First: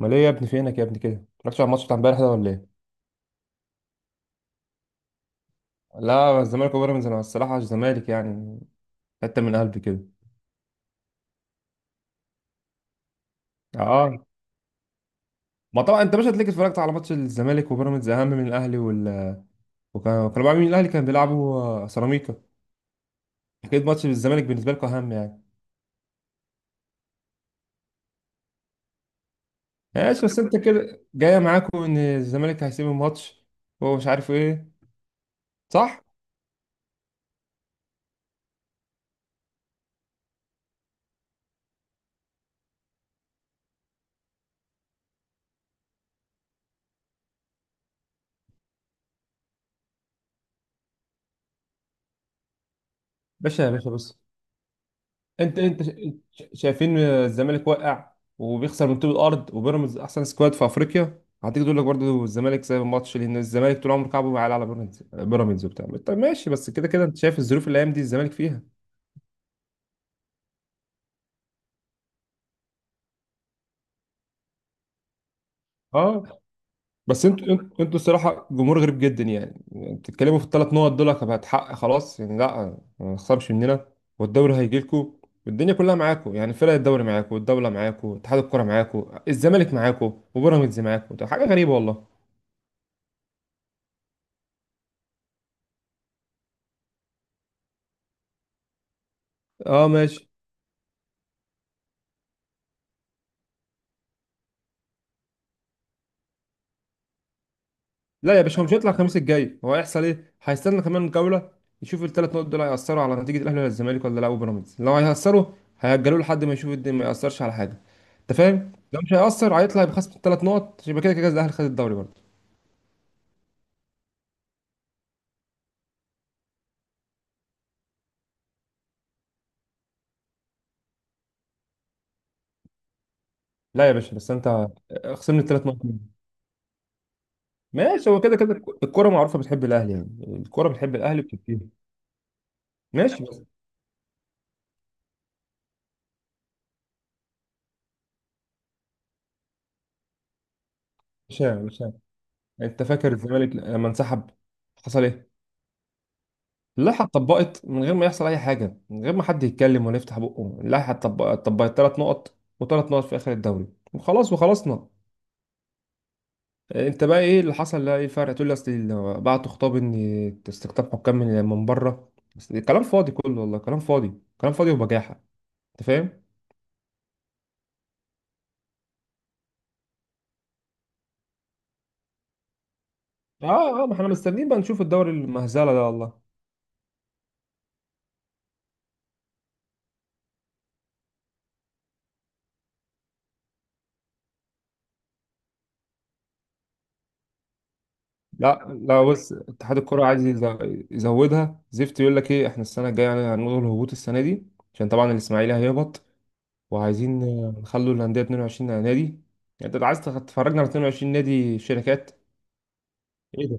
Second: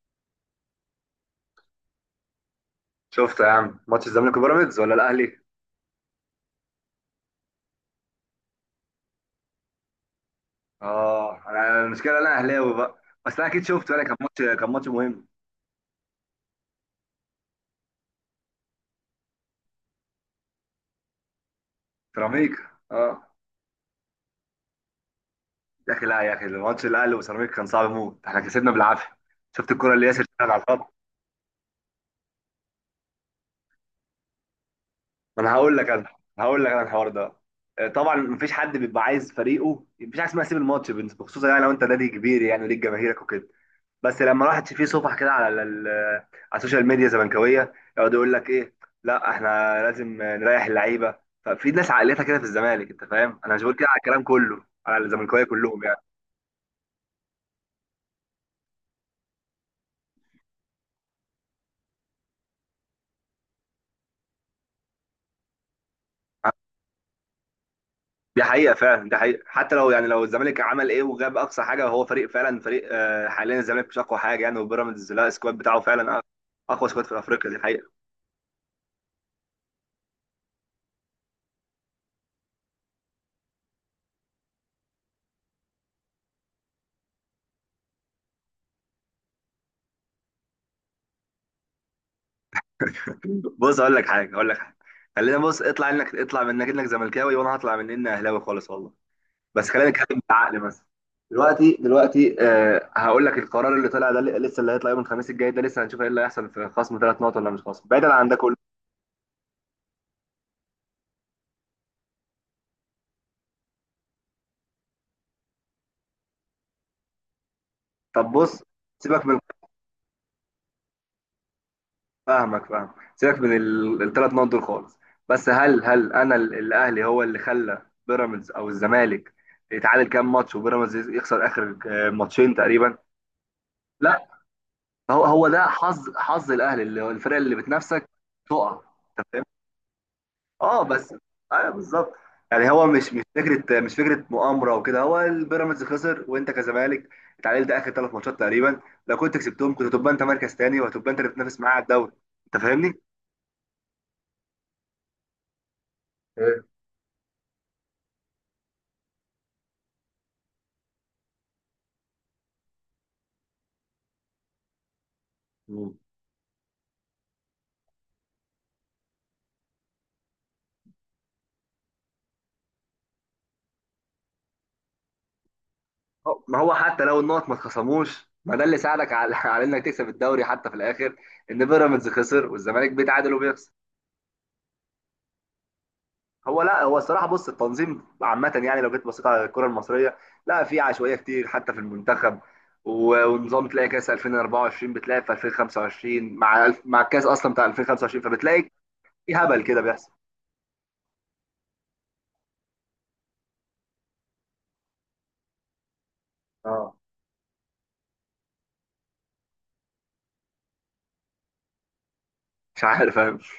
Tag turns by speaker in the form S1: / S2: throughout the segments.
S1: امال ايه يا ابني؟ فينك يا ابني كده؟ مالكش على الماتش بتاع امبارح ده ولا ايه؟
S2: شفت يا عم ماتش الزمالك وبيراميدز ولا الاهلي؟
S1: لا الزمالك وبيراميدز، انا الصراحه الزمالك يعني حته من قلبي كده.
S2: اه، انا المشكله انا اهلاوي بقى. بس انا اكيد شفت، كان
S1: اه
S2: ماتش كان ماتش مهم.
S1: ما طبعا انت مش هتلاقيك اتفرجت على ماتش الزمالك وبيراميدز اهم من الاهلي وكانوا بيلعبوا مين؟ الاهلي كان بيلعبوا سيراميكا.
S2: سيراميكا، اه.
S1: اكيد ماتش الزمالك بالنسبه لكم اهم يعني.
S2: يا اخي لا يا اخي، الماتش الاهلي وسيراميكا كان صعب موت، احنا كسبنا بالعافيه. شفت الكره اللي ياسر
S1: ماشي، بس
S2: شاهد
S1: انت
S2: على الخط؟
S1: كده جايه معاكم ان الزمالك هيسيب الماتش ومش عارف ايه.
S2: ما انا هقول لك
S1: صح.
S2: انا هقول لك انا الحوار ده. طبعا مفيش حد بيبقى عايز فريقه، مفيش حاجه اسمها سيب الماتش، بخصوصا يعني لو انت نادي كبير يعني وليك جماهيرك وكده. بس لما راحت في صفح كده على على السوشيال ميديا زملكاويه، يقعد يقول لك ايه: لا احنا لازم نريح اللعيبه. ففي ناس عقليتها كده في الزمالك، انت فاهم، انا مش
S1: باشا، يا
S2: بقول كده
S1: باشا
S2: على
S1: بص،
S2: الكلام كله، على الزملكاويه
S1: انت
S2: كلهم يعني.
S1: شايفين الزمالك واقع وبيخسر من طوب الارض، وبيراميدز احسن سكواد في افريقيا، هتيجي تقول لك برضه الزمالك سايب الماتش؟ لان الزمالك طول عمره كعبه بيعلى على بيراميدز. بيراميدز وبتاع، طب ماشي، بس كده كده انت شايف الظروف اللي الايام دي الزمالك
S2: دي
S1: فيها.
S2: حقيقه فعلا، دي حقيقه، حتى لو يعني لو الزمالك عمل ايه وجاب اقصى حاجه وهو فريق فعلا فريق، حاليا الزمالك مش اقوى حاجه يعني، وبيراميدز لا، السكواد بتاعه فعلا
S1: اه
S2: اقوى سكواد في
S1: بس انتوا
S2: افريقيا، دي
S1: انتوا انتوا
S2: حقيقه.
S1: الصراحه جمهور غريب جدا يعني. بتتكلموا في الثلاث نقط دول هتحقق خلاص يعني، لا ما تخسرش مننا والدوري هيجي لكم والدنيا كلها معاكم يعني، فرق الدوري معاكم والدوله معاكم اتحاد الكره معاكم الزمالك معاكم وبيراميدز معاكم، ده حاجه غريبه والله.
S2: بص اقول لك حاجه، اقول لك حاجه، خلينا، بص، اطلع انك، اطلع من انك انك زملكاوي، وانا هطلع من اني اهلاوي خالص والله. بس
S1: اه
S2: خلينا نتكلم
S1: ماشي.
S2: بالعقل. مثلا دلوقتي آه، هقول لك القرار اللي طلع ده، لسه اللي هيطلع يوم الخميس الجاي ده، لسه هنشوف ايه اللي هيحصل، في خصم ثلاث نقط ولا مش خصم. بعيدا عن
S1: لا
S2: ده
S1: يا
S2: كله،
S1: باشا، هو مش هيطلع الخميس الجاي. هو هيحصل ايه؟ هيستنى كمان جوله، يشوف الثلاث نقط دول هيأثروا على نتيجه الاهلي ولا الزمالك ولا لا وبيراميدز، لو هيأثروا هيأجلوه لحد ما يشوف الدنيا ما يأثرش على حاجه.
S2: طب
S1: انت
S2: بص،
S1: فاهم؟ لو مش
S2: سيبك من،
S1: هيأثر هيطلع بخصم الثلاث نقط، يبقى كده كده الاهلي خد الدوري برضه.
S2: فاهمك فاهم، سيبك من الثلاث نقط دول خالص. بس هل انا، الاهلي هو اللي خلى بيراميدز او الزمالك يتعادل كام ماتش، وبيراميدز يخسر اخر ماتشين تقريبا؟
S1: لا يا باشا
S2: لا،
S1: بس انت،
S2: هو
S1: خصمني
S2: هو ده
S1: الثلاث نقط مني،
S2: حظ، حظ الاهلي اللي هو الفرق اللي بتنافسك
S1: ماشي، هو كده كده
S2: تقع.
S1: الكوره معروفه بتحب الاهلي يعني. الكوره
S2: اه
S1: بتحب
S2: بس،
S1: الاهلي بتكتير.
S2: ايوه بالظبط. يعني هو مش،
S1: ماشي بس،
S2: مش فكره مؤامره وكده، هو البيراميدز خسر، وانت كزمالك اتعادلت اخر ثلاث ماتشات تقريبا، لو كنت كسبتهم كنت هتبقى انت مركز تاني، وهتبقى انت اللي بتنافس معاه على
S1: مش عارف.
S2: الدوري. انت
S1: انت
S2: فاهمني؟
S1: فاكر الزمالك لما انسحب حصل ايه؟
S2: ايه.
S1: اللائحة اتطبقت من غير ما يحصل أي حاجة، من غير ما حد يتكلم ولا يفتح بقه. اتطبقت تلات نقط، وتلات نقط في آخر الدوري، وخلاص وخلصنا.
S2: مم.
S1: أنت بقى إيه اللي حصل؟ لا إيه الفرق؟ تقول لي أصل بعتوا خطاب إن استقطاب حكام من بره، بس كلام فاضي كله والله، كلام فاضي كلام فاضي وبجاحة. أنت فاهم؟
S2: ما هو حتى لو النقط ما اتخصموش، ما ده اللي ساعدك على على انك تكسب الدوري حتى في الاخر، ان بيراميدز خسر والزمالك بيتعادل وبيخسر.
S1: آه آه، ما إحنا مستنيين بقى نشوف الدوري المهزلة ده والله.
S2: هو لا، هو الصراحه بص، التنظيم عامه يعني، لو جيت بصيت على الكره المصريه لا، في عشوائيه كتير، حتى في المنتخب، ونظام، تلاقي كاس 2024 بتلاقي في 2025 مع الكاس اصلا بتاع 2025،
S1: لا
S2: فبتلاقي
S1: لا، بص،
S2: في هبل
S1: اتحاد
S2: كده
S1: الكرة
S2: بيحصل.
S1: عايز يزودها زفت. يقول لك إيه، إحنا السنة الجاية يعني هنلغي الهبوط السنة دي عشان طبعا الإسماعيلي هيهبط،
S2: اه،
S1: وعايزين نخلوا الأندية 22 نادي. يعني أنت عايز تفرجنا على 22 نادي شركات؟
S2: مش عارف، فاهم.
S1: إيه ده؟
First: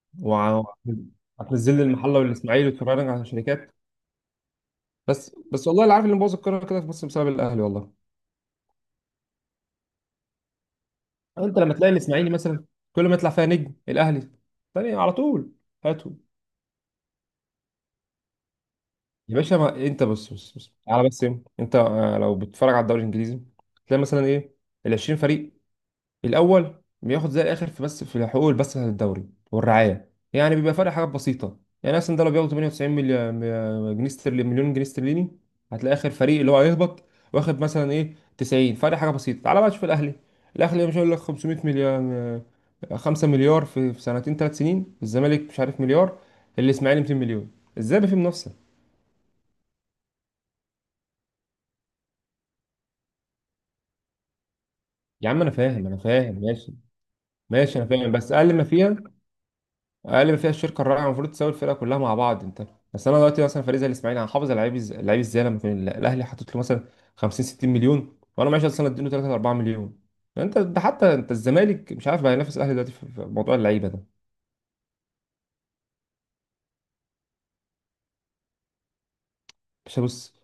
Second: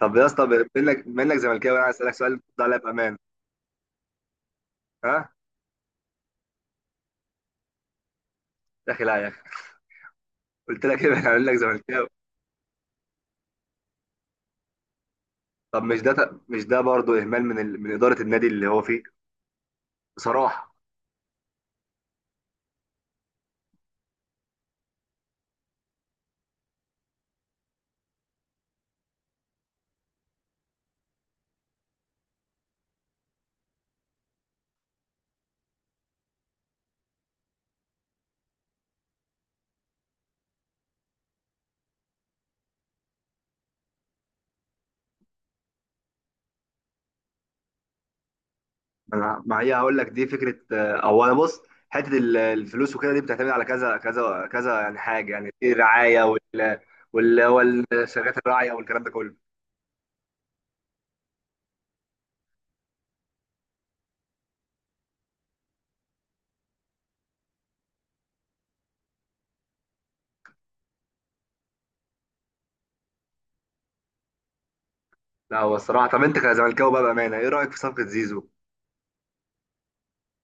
S2: طب يا اسطى،
S1: وع-
S2: بما انك
S1: وهتنزل
S2: زملكاوي،
S1: لي
S2: انا عايز
S1: المحلة
S2: اسالك سؤال ترد
S1: والإسماعيلي
S2: عليا
S1: وتفرجنا
S2: بامان.
S1: على شركات؟
S2: ها.
S1: بس والله اللي عارف اللي مبوظ الكورة كده في مصر بسبب الأهلي والله.
S2: يا اخي لا يا اخي، قلت لك ايه، انا هقول لك
S1: أنت لما تلاقي
S2: زملكاوي.
S1: الإسماعيلي مثلا كل ما يطلع فيها نجم الأهلي تاني على طول
S2: طب مش
S1: هاته.
S2: ده مش ده برضه اهمال من ال... من اداره النادي اللي هو فيه؟
S1: يا باشا ما أنت بص بص
S2: بصراحه
S1: بص على بس إيه؟ أنت لو بتتفرج على الدوري الإنجليزي تلاقي مثلا إيه، ال 20 فريق الأول بياخد زي الآخر في، بس في حقوق البث بتاعت الدوري والرعاية يعني بيبقى فرق حاجات بسيطة. يعني مثلا ده لو بياخد 98 مليون جنيه استرليني مليون جنيه استرليني، هتلاقي آخر فريق اللي هو هيهبط واخد مثلا إيه 90، فرق حاجة بسيطة. تعالى بقى تشوف الأهلي. الأهلي مش هيقول لك 500 مليون، 5 مليار في سنتين ثلاث سنين، الزمالك مش عارف مليار، الإسماعيلي 200 مليون، إزاي بقى في منافسة؟
S2: انا، ما هي هقول لك، دي فكره، او انا بص، حته الفلوس وكده، دي بتعتمد على كذا كذا كذا يعني،
S1: يا
S2: حاجه
S1: عم
S2: يعني،
S1: أنا
S2: في
S1: فاهم أنا
S2: رعايه،
S1: فاهم ماشي. ماشي أنا فاهم، بس
S2: والشركات
S1: أقل ما
S2: الراعيه
S1: فيها،
S2: والكلام ده كله.
S1: اقل ما فيها الشركه الرائعه المفروض تساوي الفرقه كلها مع بعض، انت بس انا دلوقتي مثلا فريق زي الاسماعيلي هحافظ على لعيب لعيب ازاي لما يكون الاهلي حاطط له مثلا 50 60 مليون وانا معيش اصلا اديله 3 4 مليون؟ انت ده، حتى انت الزمالك مش عارف بقى ينافس الاهلي دلوقتي في موضوع اللعيبه ده.
S2: لا، هو الصراحه، طب انت كزملكاوي بقى بامانه ايه رايك في صفقه زيزو؟
S1: مش بص،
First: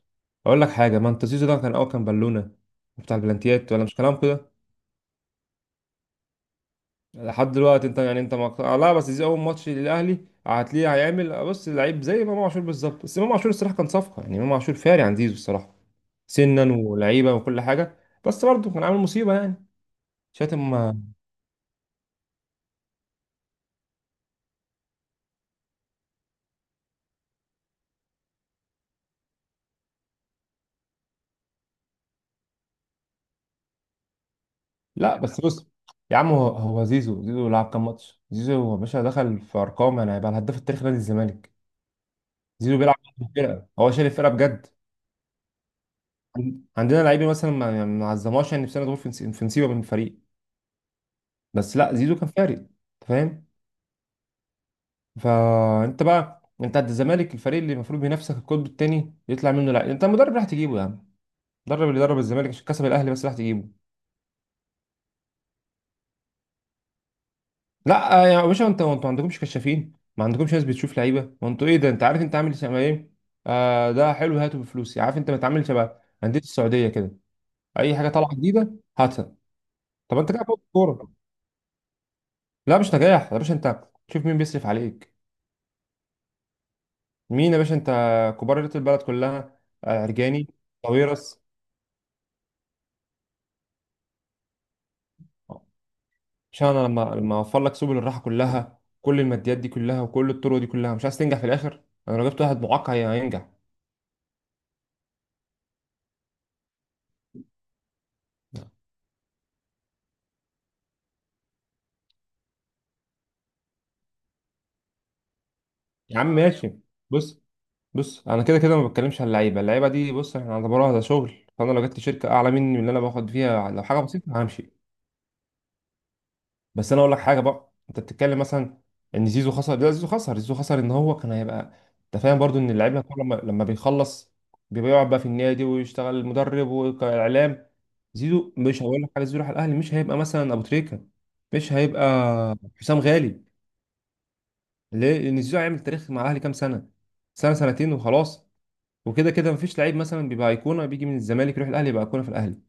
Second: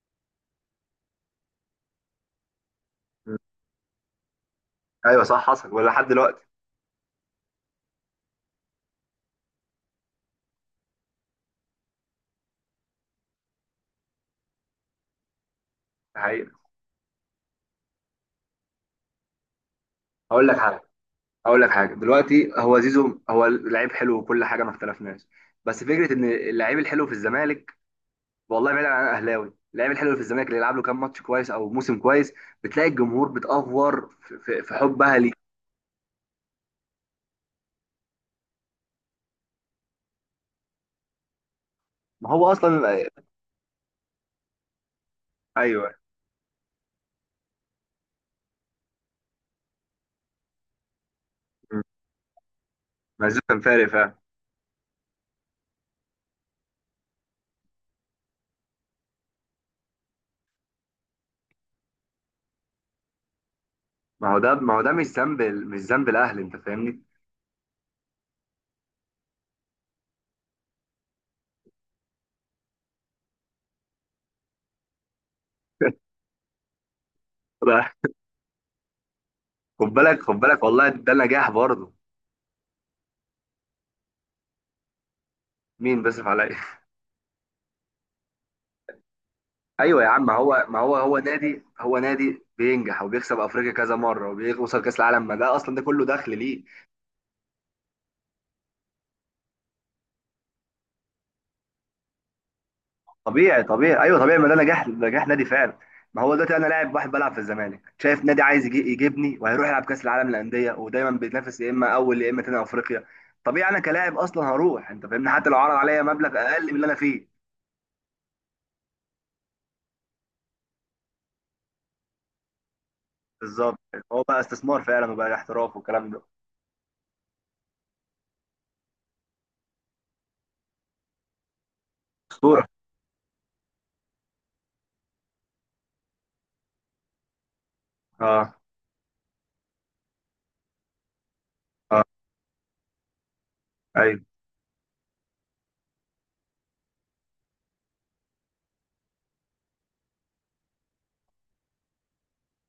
S1: اقول لك حاجه، ما انت زيزو ده كان اول كان بالونه بتاع
S2: مم.
S1: البلانتيات ولا مش كلام كده.
S2: ايوه صح، حصل ولا لحد دلوقتي؟
S1: لحد دلوقتي انت يعني انت لا بس زيزو اول ماتش للاهلي هتلاقيه هيعمل بص اللعيب زي امام عاشور بالظبط، بس امام عاشور الصراحه كان صفقه يعني، امام عاشور فاري عن زيزو الصراحه
S2: ده حقيقة.
S1: سنا ولعيبه وكل حاجه، بس برضه كان عامل مصيبه يعني
S2: هقول لك
S1: شاتم.
S2: حاجه، هقول لك حاجه. دلوقتي هو زيزو هو لعيب حلو وكل حاجه، ما اختلفناش. بس فكره ان اللعيب الحلو في الزمالك، والله بعيد عن الاهلاوي، اللعيب الحلو اللي في الزمالك اللي يلعب له كام ماتش كويس او موسم كويس، بتلاقي الجمهور بتأفور في
S1: لا
S2: حبها ليه.
S1: بس بص يا عم، هو زيزو، زيزو لعب كام ماتش؟ زيزو يا باشا دخل في ارقام يعني هيبقى الهداف التاريخي نادي الزمالك.
S2: ما هو
S1: زيزو
S2: اصلا.
S1: بيلعب في الفرقه هو شايل الفرقه بجد.
S2: ايوه.
S1: عندنا لعيبه مثلا ما عظمهاش يعني، في سنه دول في في نصيبه من الفريق، بس
S2: مم.
S1: لا زيزو كان فارق. انت
S2: مازو
S1: فاهم؟
S2: كان فارق فعلا.
S1: فانت بقى انت عند الزمالك الفريق اللي المفروض بينافسك القطب الثاني يطلع منه، لا انت المدرب راح تجيبه يا عم، المدرب اللي درب الزمالك عشان كسب الاهلي بس راح تجيبه.
S2: ما هو ده، ما هو ده مش ذنب، مش ذنب الاهلي، انت فاهمني؟
S1: لا يا باشا انت، انتوا ما عندكمش كشافين، ما عندكمش ناس بتشوف لعيبه، وانتوا ايه ده، انت عارف انت عامل شبه ايه؟ آه، ده حلو هاته بفلوسي، عارف انت بتعامل شبه انديه السعوديه كده،
S2: ده-
S1: اي حاجه طالعه جديده هاتها.
S2: خد بالك،
S1: طب انت
S2: خد
S1: كده فوت
S2: بالك، والله ده
S1: الكوره.
S2: نجاح برضه.
S1: لا مش نجاح يا باشا، انت شوف مين بيصرف عليك.
S2: مين بيصرف عليا؟
S1: مين يا باشا؟ انت كبار رياضه البلد كلها.
S2: ايوه يا عم، ما
S1: عرجاني
S2: هو،
S1: طويرس
S2: هو نادي بينجح وبيكسب افريقيا كذا مره، وبيوصل كاس العالم، ما ده اصلا ده كله دخل ليه.
S1: عشان انا، لما اوفر لك سبل الراحه كلها، كل الماديات دي كلها وكل الطرق دي كلها، مش عايز تنجح في الاخر؟ انا لو جبت واحد معاق هينجح.
S2: طبيعي طبيعي، ايوه طبيعي، ما ده نجاح، نجاح نادي فعلا. ما هو دلوقتي انا لاعب واحد بلعب في الزمالك، شايف نادي عايز يجي يجيبني وهيروح يلعب كاس العالم للانديه، ودايما بيتنافس يا اما اول يا اما تاني افريقيا، طبيعي انا كلاعب اصلا هروح، انت فاهمني، حتى لو عرض عليا
S1: يا عم
S2: مبلغ اقل
S1: ماشي،
S2: من اللي انا فيه.
S1: بص، بص انا كده كده ما بتكلمش على اللعيبه، اللعيبه دي بص احنا هنعتبرها ده شغل، فانا لو جبت شركه اعلى مني من اللي انا باخد فيها
S2: بالظبط،
S1: لو حاجه
S2: هو بقى
S1: بسيطه همشي.
S2: استثمار فعلا، وبقى احتراف والكلام ده.
S1: بس انا اقول لك حاجه بقى، انت بتتكلم مثلا ان زيزو خسر، لا زيزو خسر، زيزو خسر ان هو كان هيبقى، انت فاهم برضو،
S2: اسطوره.
S1: ان اللعيب كله لما بيخلص بيبقى يقعد بقى في النادي ويشتغل المدرب والاعلام. زيزو
S2: اه.
S1: مش هقول لك حاجه، زيزو راح الاهلي مش هيبقى مثلا ابو تريكه، مش هيبقى
S2: اه.
S1: حسام غالي.
S2: ايوه.
S1: ليه؟ لان زيزو هيعمل تاريخ مع الاهلي كام سنه؟ سنه سنتين وخلاص، وكده كده مفيش لعيب مثلا بيبقى ايقونه بيجي من الزمالك يروح الاهلي يبقى ايقونه في الاهلي.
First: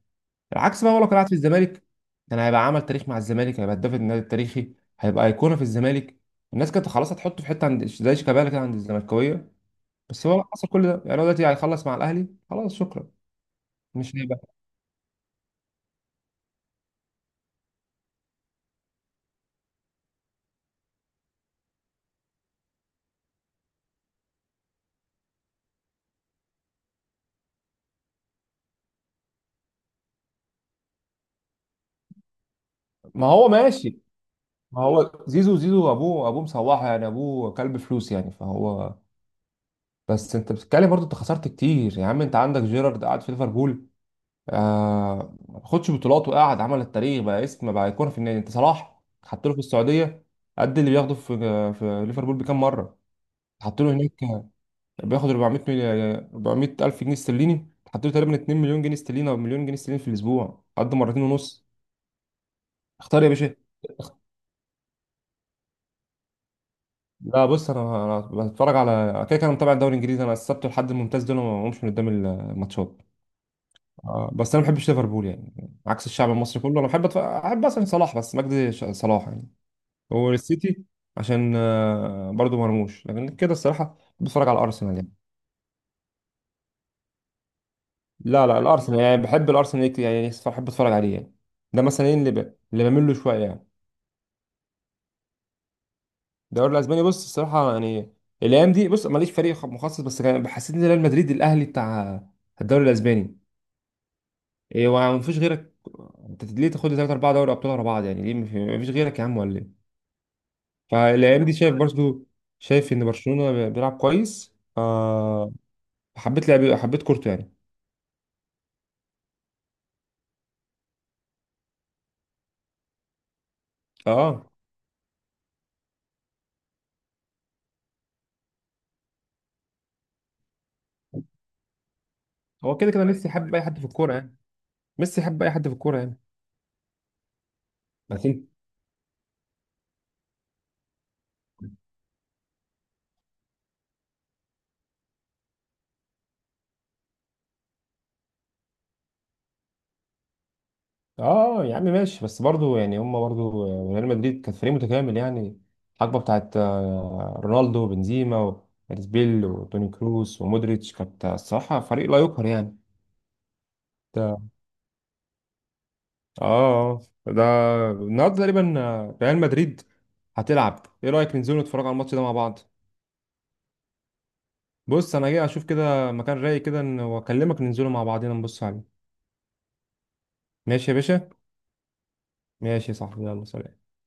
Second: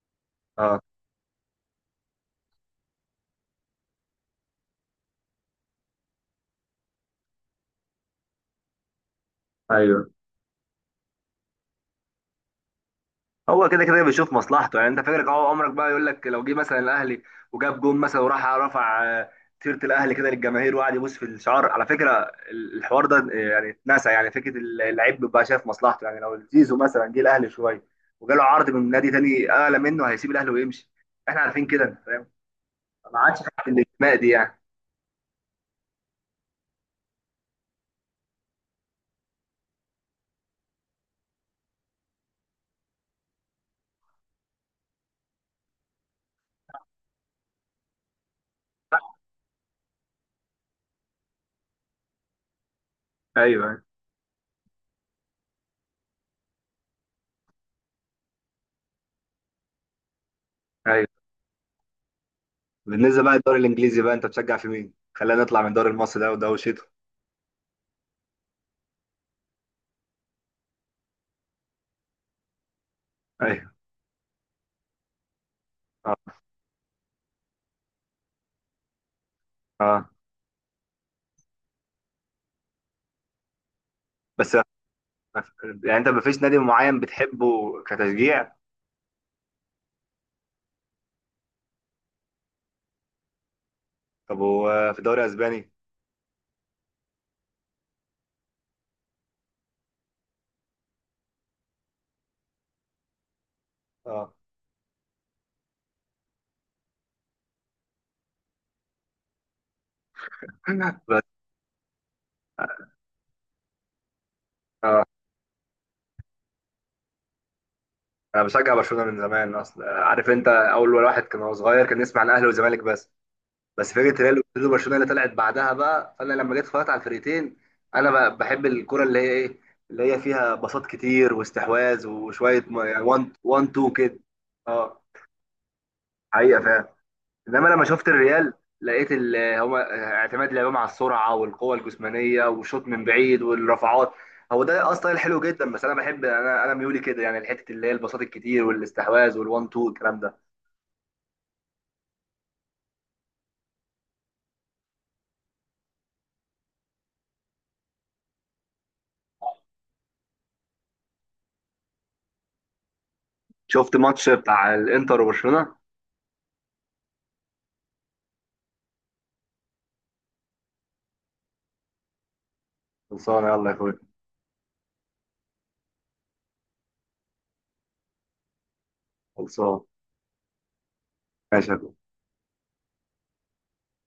S2: اه.
S1: العكس بقى، هو لو كان قاعد في الزمالك كان هيبقى عمل تاريخ مع الزمالك، هيبقى هداف النادي التاريخي، هيبقى ايقونه في الزمالك، الناس كانت خلاص هتحطه في حته عند زي شيكابالا كده عند الزملكاويه،
S2: ايوه.
S1: بس هو حصل كل ده يعني، هو دلوقتي هيخلص مع الاهلي خلاص شكرا،
S2: هو كده كده
S1: مش
S2: بيشوف
S1: هيبقى.
S2: مصلحته يعني، انت فاكرك اهو عمرك بقى يقول لك، لو جه مثلا الاهلي وجاب جون مثلا وراح رفع تيشيرت الاهلي كده للجماهير وقعد يبوس في الشعار، على فكره الحوار ده يعني اتنسى، يعني فكره اللعيب بيبقى شايف مصلحته يعني، لو زيزو مثلا جه الاهلي شويه وجاله عرض من نادي تاني اعلى منه هيسيب الاهلي ويمشي، احنا عارفين كده، انت فاهم، ما
S1: ما
S2: عادش
S1: هو
S2: حته
S1: ماشي،
S2: الانتماء دي يعني.
S1: ما هو زيزو، ابوه، مصوحه يعني، ابوه كلب فلوس يعني فهو، بس انت بتتكلم برضه، انت خسرت كتير يا عم، انت عندك جيرارد قاعد في ليفربول آه ما خدش بطولات وقعد عمل التاريخ بقى اسم بقى ايقونه في النادي. انت صلاح حط له في السعوديه قد اللي بياخده في ليفربول بكام مره، حط
S2: ايوه.
S1: له هناك بياخد 400 مليون، 400 الف جنيه استرليني، حط له تقريبا 2 مليون جنيه استرليني او مليون جنيه استرليني في الاسبوع قد
S2: ايوه.
S1: مرتين ونص.
S2: بالنسبه
S1: اختار يا
S2: بقى
S1: باشا.
S2: للدوري الانجليزي، بقى انت بتشجع في مين؟ خلينا نطلع من الدوري المصري ده وده وشيته.
S1: لا بص انا، بتفرج على كده كده، انا متابع الدوري الانجليزي، انا السبت والحد الممتاز دول ما بقومش من قدام الماتشات.
S2: ايوه.
S1: آه بس انا ما بحبش ليفربول يعني، عكس الشعب
S2: اه.
S1: المصري كله، انا بحب احب مثلا صلاح، بس مجدي صلاح يعني،
S2: اه.
S1: والسيتي عشان برضو مرموش. لكن كده الصراحه بتفرج
S2: بس
S1: على الارسنال يعني.
S2: يعني انت مفيش نادي معين بتحبه
S1: لا
S2: كتشجيع؟
S1: لا، الارسنال يعني بحب الارسنال كتير، يعني بحب اتفرج عليه يعني، ده مثلا ايه اللي اللي بميل له شويه يعني.
S2: طب هو في الدوري الاسباني؟
S1: الدوري الاسباني بص الصراحه يعني، الايام دي بص ماليش فريق مخصص، بس كان حسيت ان ريال مدريد الاهلي بتاع الدوري الاسباني،
S2: اه.
S1: ايه ومفيش غيرك؟ انت ليه تاخد لي 3 4 دوري ابطال ورا بعض يعني؟ ليه مفيش غيرك يا عم ولا ايه؟
S2: بس
S1: فالايام دي شايف برضو، شايف ان برشلونه بيلعب كويس حبيت لعب، حبيت كورته يعني.
S2: انا بشجع برشلونه من زمان اصلا، عارف انت، اول واحد كان هو صغير كان يسمع عن الاهلي والزمالك بس، بس فكره ريال
S1: اه،
S2: وبرشلونه، برشلونة اللي طلعت بعدها بقى، فانا لما جيت اتفرجت على الفرقتين، انا بحب الكره اللي هي ايه، اللي هي فيها بساط كتير واستحواذ وشويه
S1: هو كده كده ميسي
S2: 1
S1: حب اي
S2: 1
S1: حد في
S2: 2
S1: الكوره
S2: كده.
S1: يعني.
S2: اه.
S1: ميسي حب اي حد في الكوره يعني،
S2: حقيقه فعلا. انما لما شفت
S1: لكن،
S2: الريال لقيت هما اعتماد لعبهم على السرعه والقوه الجسمانيه والشوط من بعيد والرفعات، هو ده اصلا الحلو جدا، بس انا بحب، انا ميولي كده يعني، الحته اللي هي البساط الكتير والاستحواذ والوان تو الكلام ده.
S1: اه يا عم ماشي، بس برضو يعني هم برضو ريال مدريد كان فريق متكامل يعني، الحقبه بتاعت رونالدو وبنزيما وارزبيل وتوني كروس ومودريتش كانت الصراحه فريق لا يقهر يعني.
S2: شفت ماتش
S1: ده-
S2: بتاع الانتر وبرشلونه؟
S1: اه. آه. ده النهارده تقريبا ريال مدريد هتلعب، ايه رايك ننزلوا نتفرج على الماتش ده مع بعض؟
S2: خلصان، يلا يا اخويا.
S1: بص انا جاي اشوف كده مكان رايق كده واكلمك ننزلوا مع بعضنا نبص عليه.
S2: خلصان.
S1: ماشي يا باشا.
S2: ماشي يا أخويا.
S1: ماشي يا صاحبي، يلا سلام.